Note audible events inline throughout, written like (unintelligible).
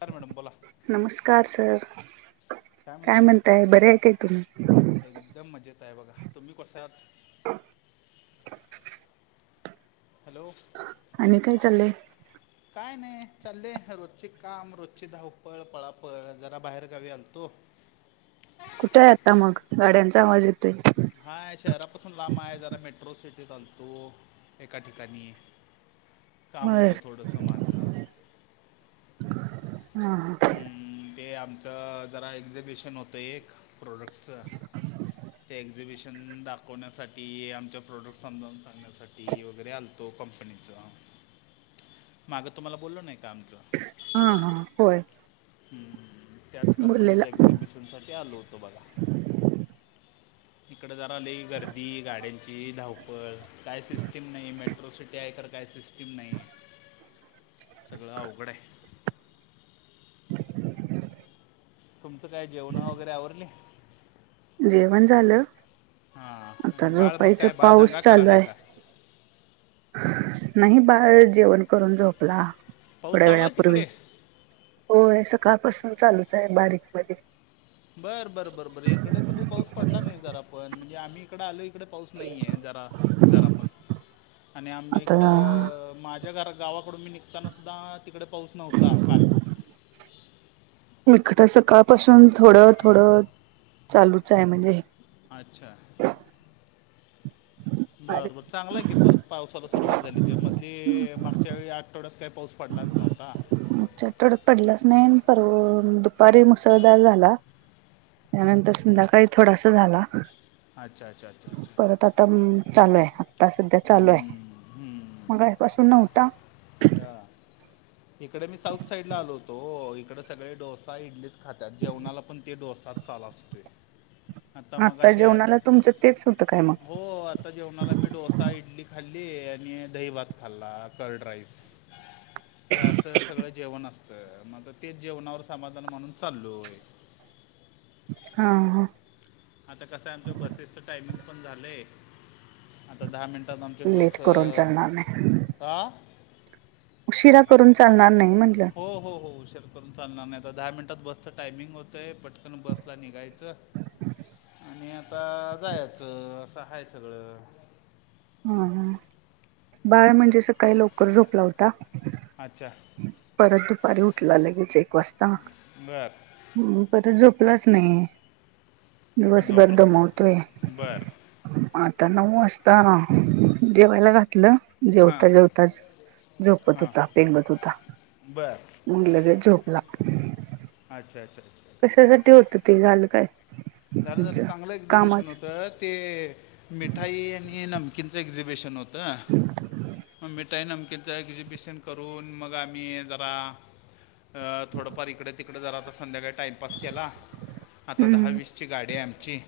Hello madam बोला. नमस्कार sir काय म्हणताय बर आहे काय तुम्ही एकदम मजेत आहे बघा तुम्ही कशे आहात. हॅलो आणि काय चाललंय. काय नाही चाललेय रोजचे काम रोजची धावपळ पळापळ जरा बाहेर गावी आलतो. कुठे आहे आता मग गाड्यांचा आवाज येतोय. हा शहरापासून लांब आहे जरा मेट्रो सिटी चालतो एका ठिकाणी काम बर होतं थोडंसं माझं हा ते आमचं जरा एक्झिबिशन होतं एक प्रोडक्टचं ते एक्झिबिशन दाखव. दाखवण्यासाठी आमच्या प्रोडक्ट समजावून सांगण्यासाठी वगैरे आलतो कंपनीचं. माग तुम्हाला बोललो नाही का आमचं. हा हा होय. त्याच बोललेला कंपनीचा एक्झिबिशनसाठी आलो होतो बघा. इकड जरा लई गर्दी गाड्यांची धावपळ काय सिस्टीम नाही मेट्रो सिटी आहे खर काय सिस्टीम नाही. सगळं अवघडे आहे. तुमचं काय जेवण वगैरे आवरले. जेवण झालं. हां आता आणि बाळ झोपा मग ईचा काय बाळ पाऊस दंगा चालू करायला आहे. का नाही बाळ जेवण करून झोपला. पाऊस थोड्या चालू आहे वेळापूर्वी तिकडे होय सकाळपासून चालूच आहे बारीक मधे बरं बर बर बर इकडे कुठे पाऊस पडला नाही जरा पण म्हणजे आम्ही इकडे आलोय. इकडे पाऊस नाही आहे जरा जरा पण आणि आमच्या आता इकडं माझ्या घरा गावाकडून मी निघताना सुुद्धा तिकडे पाऊस नव्हता काल इकडं सकाळपासून थोडं थोडं चालूच आहे म्हणजे अच्छा अरे बरबर चांगलाय की परत पावसाला सुरुवात झाली ते मधी मागच्या वेळी आठवड्यात काही पाऊस पडलाच नव्हता. अमच्या कड तर पडलंच नाही पर दुपारी मुसळधार झाला. त्यानंतर संध्याकाळी थोडासा झाला. अच्छ अच्छ अच्ा परत आता चालू आहे आता सध्या चालू आहे हम्म, हम्म. मगा पासून नव्हत. हा इकडे मी साऊथ साईड ला आलो होतो इकडे सगळे डोसा इडलीच खातात जेवणाला पण ते डोसा. चाल असतोय. मग आता असे जेवणाला तुमचं तेच होतं काय मग. हो आता जेवणाला मी डोसा इडली खाल्ली आणि दहीभात खाल्ला कर्ड राईस. हे असं सगळं जेवण असतं मग तेच जेवणावर समाधान म्हणून चाललोय आहे. हा हा आता कसं आहे आमच्या बसेसचं टायमिंग पण झालंय. आता दहा मिनिटात आमची बस लेट करून चालणार नाही ह. उशिरा करून चालणार नाही म्हटलं. हो हो हो उशर करून चालणार नाही तर दहा मिनिटात बसचं टायमिंग होतंय पटकन बसला निघायचं. आणि आतां जायचं असं हायं सगळं हं बाळं म्हणजे असं सकाळीं लवकरं झोपलां होतां अच्छा परंत दुपारी उठलां लगेचं एक वाजतां बर परंत झोपलांच नाहीं हा, दिवसंभर झोपलं दमंवतोय बर आतां नऊ वाजतां जेवायंला घातलं हां जेवतां जेवतांच झोपतं हां होतां पेंगत होतां बर मंग लंगेच झोपलां अच्छा अच्छा कशांसाठी होतं ते झालं कायं झालं झालं चांगलं एक्झिबिशंन होतं ते मिठांई आणि नमकीनचं एक्झिबिशंन होतं हम्मं मंग मिठांई नमकीेचं एक्झिबिशंन करूंन मंग आम्हीं जरां थोडंफांर ईकडे तिकडें जरां आतां संध्याकांळी टाईमपास केलां आतां दहा हम्म वीस आतां गांडी आहे आमची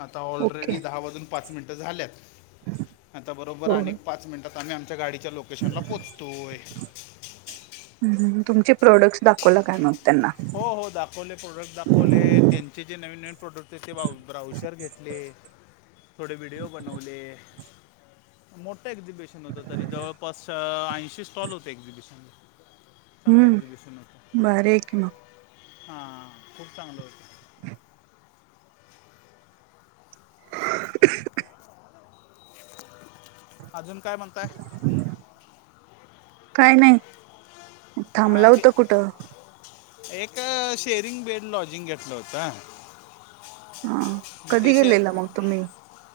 आतां ओके ऑलरेडी दहा वाजूंन पांच मिनटं झाल्यांत आं त्यां बरोबर हो हो. अंक पांच मिनिटांत आम्हीं आमच्यां गांडीच्या लोकेशंनला पोहोचतोयं हं तुमचे प्रोडक्टंस दाखवांल कायं मंग त्यांना हो हो दाखवले प्रोडक्टं दाखवले त्यांचे जे नवीन नवीन प्रोडक्टं ते ब्राऊशर घेतलें थोडे व्हिडिओ बनवले मोठं एक्झिबिशंन होतं तरी जवळंपासच्या ऐंशी स्टॉल होते एक्झिबिशंनला हम्मं भारी आहे की मंग हां खूंप चांगल होतं हम (unintelligible) (unintelligible) अजूंन कायं म्हणतांय कायं नाहीं हां ते एक शेरिंग बेड लॉजिंग घेतलं होतं हां कधीं गेलेलं मंग तुम्हीं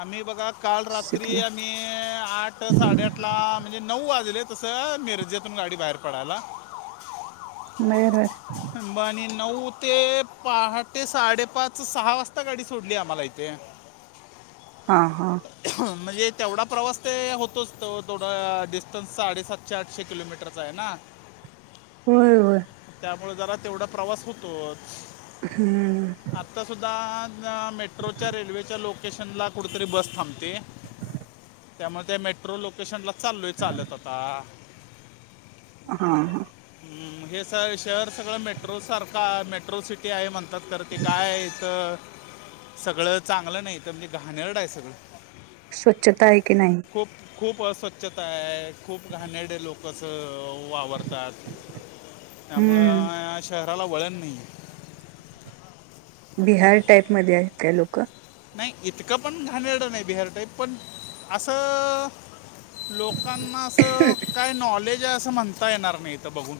आम्हीं बघां कांल रात्रीं (unintelligible) आंठ साडेआंठ लां म्हणजे नऊ वाजले तसं मीरजेतूंन गांडी बाहेर पडायंला मयां गांडीत बां आणि नऊ ते पहाटे साडेपांच सहां वाजंता गांडी सोडली आहे आम्हांला इथे हां हां म्हणंजे तेवढां प्रवांस ते होतोचं तं थोडां डिस्टन्स साडेसातं चारशे किलोमीटरचां आहे नां होयं होयं त्यांमुळें जरां तेवढां प्रवांस होतों हम्मं आत्तां सुद्धां मेट्रोच्यां रेल्वेच्यां लोकेशंनला कुठेतरी बसं थांबते त्यामुळें त्यां मेट्रो लोकेशंनला चालोय चालतं आतां हां हं हे सं शहर सगळं मेट्रो सारखं मेट्रो सिटी आहे म्हणतं तं करते कायं ईथ सगळं चांगलं नाहीं तरं म्हणजे घाणेरड आहे सगळं स्वच्छतां आहे की नाहीं खूंप खूंप अस्वच्छतां आहे खूंप घाणेडे लोकचं वावरतांत त्यांमुळं हम्म यां शहरांला वळणं नाहीं आहे बिहार टांईपमंध्यें आहेतं हे लोकं नाही इतकं पण घाणेडे नाही बिहार टाईप पण असं लोकांना असं काय नॉलेज आहे असं म्हणता येणार नाही तर बघून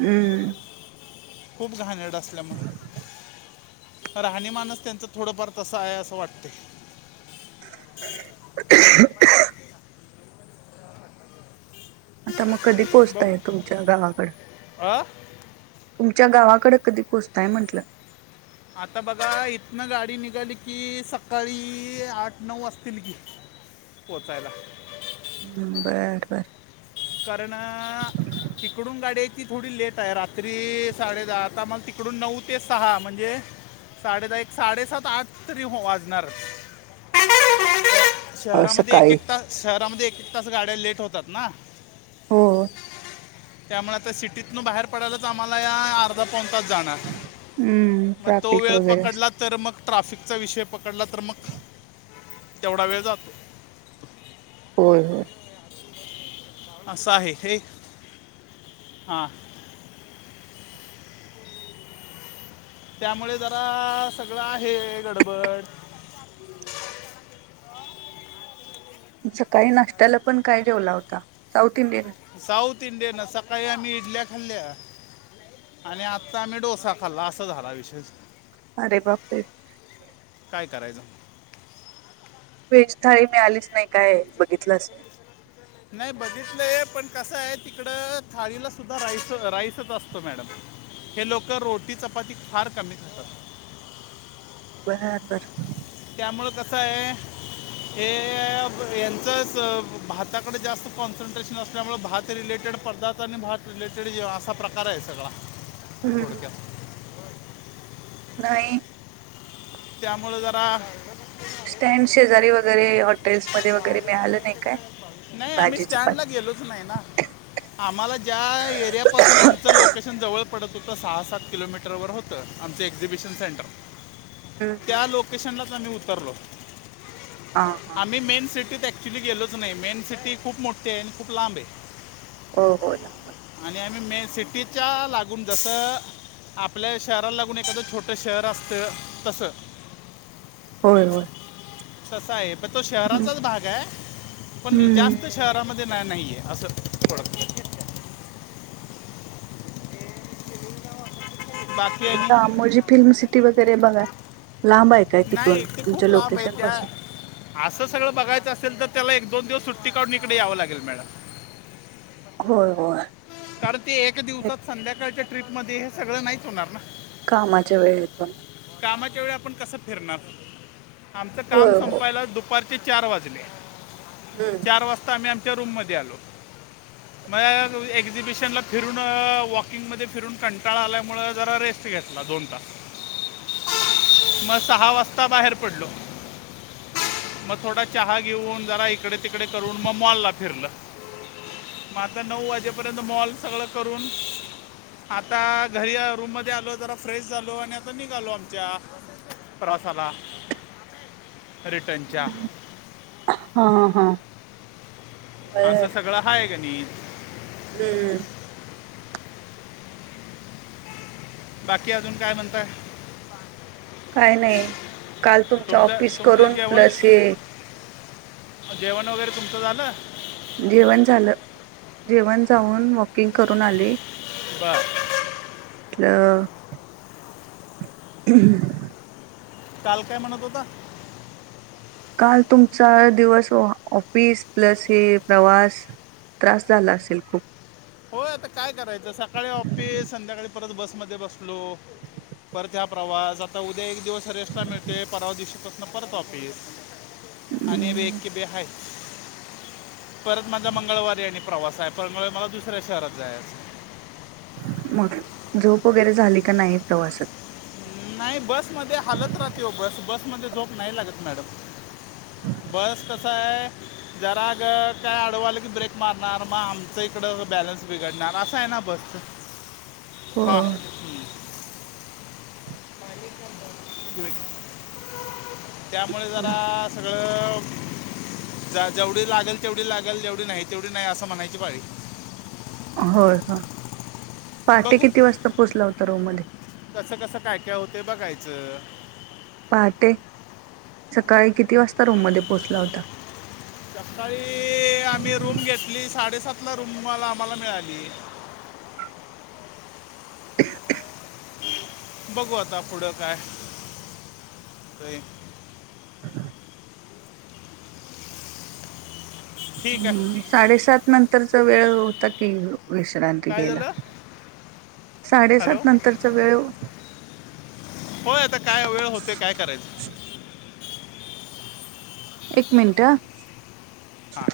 हम्म खूप घाणेडे असल्या मग राहणी माणच त्यांचं थोडंफार तस आहे असं वाटते आता मग कधी बघ पोहोचताय तुमच्या गावाकड अ? तुमच्या गावाकडे कधी पोचताय म्हटलं आता बघा इथनं गाडी निघाली की सकाळी आठ नऊ वाजतील की पोहोचायला हम् बर बर कारण तिकडून गाड्याची थोडी लेट आहे रात्री साडे दहा आता मग तिकडून नऊ ते सहा म्हणजे साडे दहा एक साडेसात आठ तरी हो वाजणार अ, शहरामध्ये एक सकाळी एक तास शहरामध्ये एक एक तास गाड्या लेट होतात ना हो त्यामुळे आता सिटीतून बाहेर पडायलाच आम्हाला या अर्धा पाऊन तास जाणार हम्म मग तो ट्राफिक वेळ वगैरे पकडला तर मग ट्राफिकचा विषय पकडला तर मग तेवढा वेळ जातो होय होय असं आहे हे हा त्यामुळे जरा सगळं आहे गडबड सकाळी नाशत्याला पण काय जेवला होता साऊथ इंडियन साऊथ इंडियन सकाळी आम्ही इडल्या खाल्ल्या आणि आत्ता आम्ही डोसा खाल्ला असा झाला विशेष अरे बापरे काय करायचं व्हेज थाळी काही मिळालीच नाही काय बघितलंच नाही नाही बघितलंय पण कसं आहे तिकड थाळीला सुद्धा राईस राईसच असतो मॅडम हे लोक रोटी चपाती फार कमी करतात बरबर त्यामुळे कस आहे हे यांच भाताकडे जास्त कॉन्सन्ट्रेशन असल्यामुळे भात ते रिलेटेड पदार्थ आणि भात रिलेटेड असा प्रकार आहे सगळा हम्म थोडक्यात नाही त्यामुळे जरा स्टँड शेजारी वगैरे हॉटेल्स मध्ये वगैरे मिळालं नाही काय नाही आम्ही भाजी स्टँड ला चपाती गेलोच नाही ना आम्हाला ज्या एरियापासून आमच लोक कशन जवळ पडत होतं सहा सात किलोमीटरवर होतं आमचं एक्झिबिशन सेंटर हम्म त्या हम्म. लोकेशनलाच आम्ही उतरलो हां हां आम्ही मेन सिटीत ॲक्च्युली गेलोच नाही मेन सिटी खूप मोठी आहे आणि खूप लांब आहे हो हो जा आणि आम्ही मेन सिटीच्या लागून जसं आपल्या शहराला लागून एखादं छोट शहर असतं तस होय होय तसा आहे पण तो हम्म शहराचाच बाहेर पण हम्म. जास्त शहरामध्ये नाही नाहीये असं थोड ह रामोजी फिल्म सिटी वगैरे बघा लांब आहे काय तिथून नाही ते तुमच खूप लांब आहे लोकेशन त्या पासून असं सगळं बघायच असेल तर त्याला एक दोन दिवस सुट्टी काढून इकडे यावं लागेल मॅडम हो होय कारण ते एक हे दिवसात संध्याकाळच्या ट्रिप मध्ये हे सगळं नाहीच होणार ना कामाच्या वेळ येतून कामाच्या वेळी आपण कस फिरणार आमच होय काम हो संपायला दुपार ते चार वाजले हम्म चार वाजता आम्ही आमच्या रूममध्ये आलो म एक एक्झिबिशनला फिरून वॉकिंगमध्ये फिरून कंटाळा आल्यामुळ जरा रेस्ट घेतला दोन तास (inaudible) मग सहा वाजता बाहेर पडलो मग थोडा चहा घेऊन जरा इकडे तिकडे करून मग मलला फिरलं म आता नऊ वाजेपर्यंत मॉल सगळं करून आता घरी रूम मध्ये आलो जरा फ्रेश झालो आणि आता निघालो आमच्या प्रवासाला (inaudible) रिटनच्या हा हा असं सगळं हा आहे का नी हम्मम बाकी अजून काय म्हणताय काय नाही काल तुमच तुमचं ऑफिस तुमचं करून जेवण प्लस ये जेवण वगैरे तुमचं झालं जेवण झालं जेवण जाऊन वॉकिंग करून आले बार म्हलं हम् काल काय म्हणत होता काल तुमचा दिवस ऑफिस प्लस हे प्रवास त्रास झाला असेल खूप होय आता काय करायचं सकाळी ऑफिस संध्याकाळी परत बसमध्ये बसलो परत हा प्रवास आता उद्या एक दिवस रेस्टला मिळते परावा दिव शतत ना परत ऑफिस अनेब एक अं, की बेहाा परत माझा मंगळवारी या आणि प्रवास आहे परंत मला दुसऱ्या शहरात जायचं मग झोप वगैरे झाली का नाही प्रवासात जायचं नाही बसमध्ये हालत राहते हो बस बसमध्ये झोप नाही लागत मॅडम बस कस आहे जराग काय आडव की ब्रेक मारणार मग आमचं इकड बॅलन्स बिघडणार असं आहे ना बस (inaudible) हा (unintelligible) त्यामुळे जरा सगळं जेवढी लागेल तेवढी लागेल जेवढी नाही तेवढी नाही असं म्हणायची पाळी होय हा पहाटे किती वाजता पोहोचला होता रूम मध्ये? कसं-कसं काय-काय होते बघायचं. पहाटे सकाळी किती वाजता रूम मध्ये पोहोचला होता? सकाळी आम्ही रूम घेतली साडेसात ला रूमला आम्हाला मिळाली. बघू आता पुढं काय? (inaudible) ठीक आहे हम्म साडेसात नंतरचा वेळ होता की विश्रांती काय घ्यायला. झालं हॅलो साडेसात नंतरचा वेळ होय आता काय वेळ होतय काय कराय एक मिनट. हा.